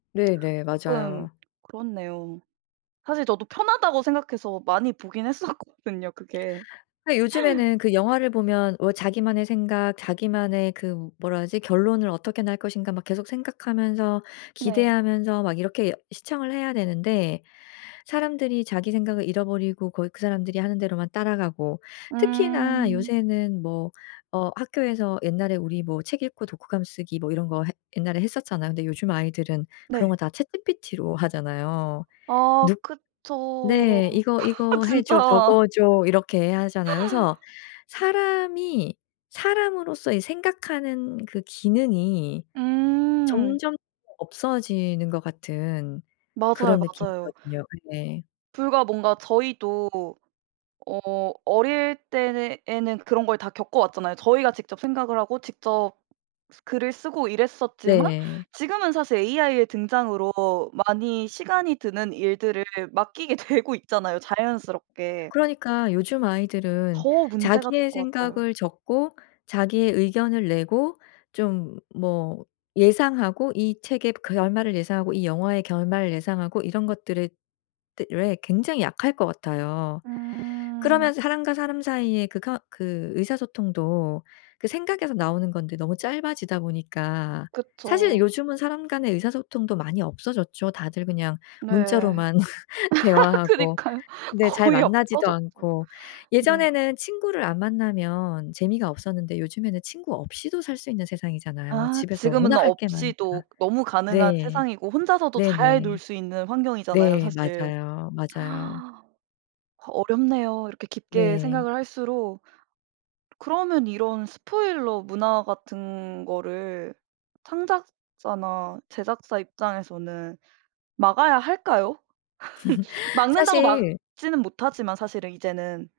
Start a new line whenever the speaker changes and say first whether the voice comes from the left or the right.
left: 네네.
right: 조금
left: 맞아요.
right: 그렇네요. 사실 저도 편하다고 생각해서 많이 보긴 했었거든요 그게.
left: 아 요즘에는 그 영화를 보면 뭐 자기만의 생각 자기만의 그 뭐라 하지 결론을 어떻게 날 것인가 막 계속 생각하면서
right: 네.
left: 기대하면서 막 이렇게 시청을 해야 되는데 사람들이 자기 생각을 잃어버리고 거기 그 사람들이 하는 대로만 따라가고 특히나
right: 음.
left: 요새는 뭐 어 학교에서 옛날에 우리 뭐 책 읽고 독후감 쓰기 뭐 이런 거 했 옛날에 했었잖아요. 근데 요즘 아이들은 그런 거
right: 네.
left: 다 chatGPT로 하잖아요.
right: 아
left: 눅
right: 그쵸.
left: 네. "이거 이거 해 줘.
right: 진짜.
left: 적어 줘. 이렇게 하잖아요." 그래서 사람이 사람으로서 이 생각 하는 그 기능이
right: 음.
left: 점점 없어지는 것 같은
right: 맞아요,
left: 그런
right: 맞아요.
left: 느낌이거든요 그게.
right: 불과 뭔가 저희도 어 어릴 때는 에는 그런 걸 다 겪어 왔잖아요. 저희가 직접 생각을 하고 직접 글을 쓰고 이랬었지만
left: 네.
right: 지금은 사실 AI의 등장으로 많이 시간이 드는 일들을 맡기게 되고 있잖아요 자연스럽게.
left: 그러니까 요즘 아이들은
right: 더 문제가 될
left: 자기의
right: 것 같아요.
left: 생각을 적고 자기의 의견을 내고 좀 뭐 예상하고 이 책의 결말을 예상하고 이 영화의 결말을 예상하고 이런 것들에 대 에 굉장히 약할 것 같아요.
right: 음.
left: 그러면서 사람과 사람 사이에 그 커 그 의사소통도 그 생각에서 나오는 건데 너무 짧아지다 보니까 사실
right: 그쵸.
left: 요즘은 사람 간의 의사소통도 많이 없어졌죠. 다들 그냥
right: 네.
left: 문자로만 대화하고
right: 그니까요.
left: 네 잘
right: 거의
left: 만나지도
right: 없어졌죠.
left: 않고.
right: 네.
left: 예전에는 친구를 안 만나면 재미가 없었는데 요즘에는 친구 없이도 살 수 있는 세상이잖아요.
right: 아
left: 집에서
right: 지금은
left: 워낙 할 게 많으니까.
right: 없이도 너무 가능한
left: 네.
right: 세상이고 혼자서도 잘 놀
left: 네네.
right: 수 있는 환경이잖아요
left: 네.
right: 사실.
left: 맞아요, 맞아요.
right: 어 어렵네요. 이렇게 깊게
left: 네.
right: 생각을 할수록 그러면 이런 spoiler 문화 같은 거를 창작자나 제작자 입장에서는 막아야 할까요? 막는다고
left: 사실
right: 막지는 못하지만 사실은 이제는.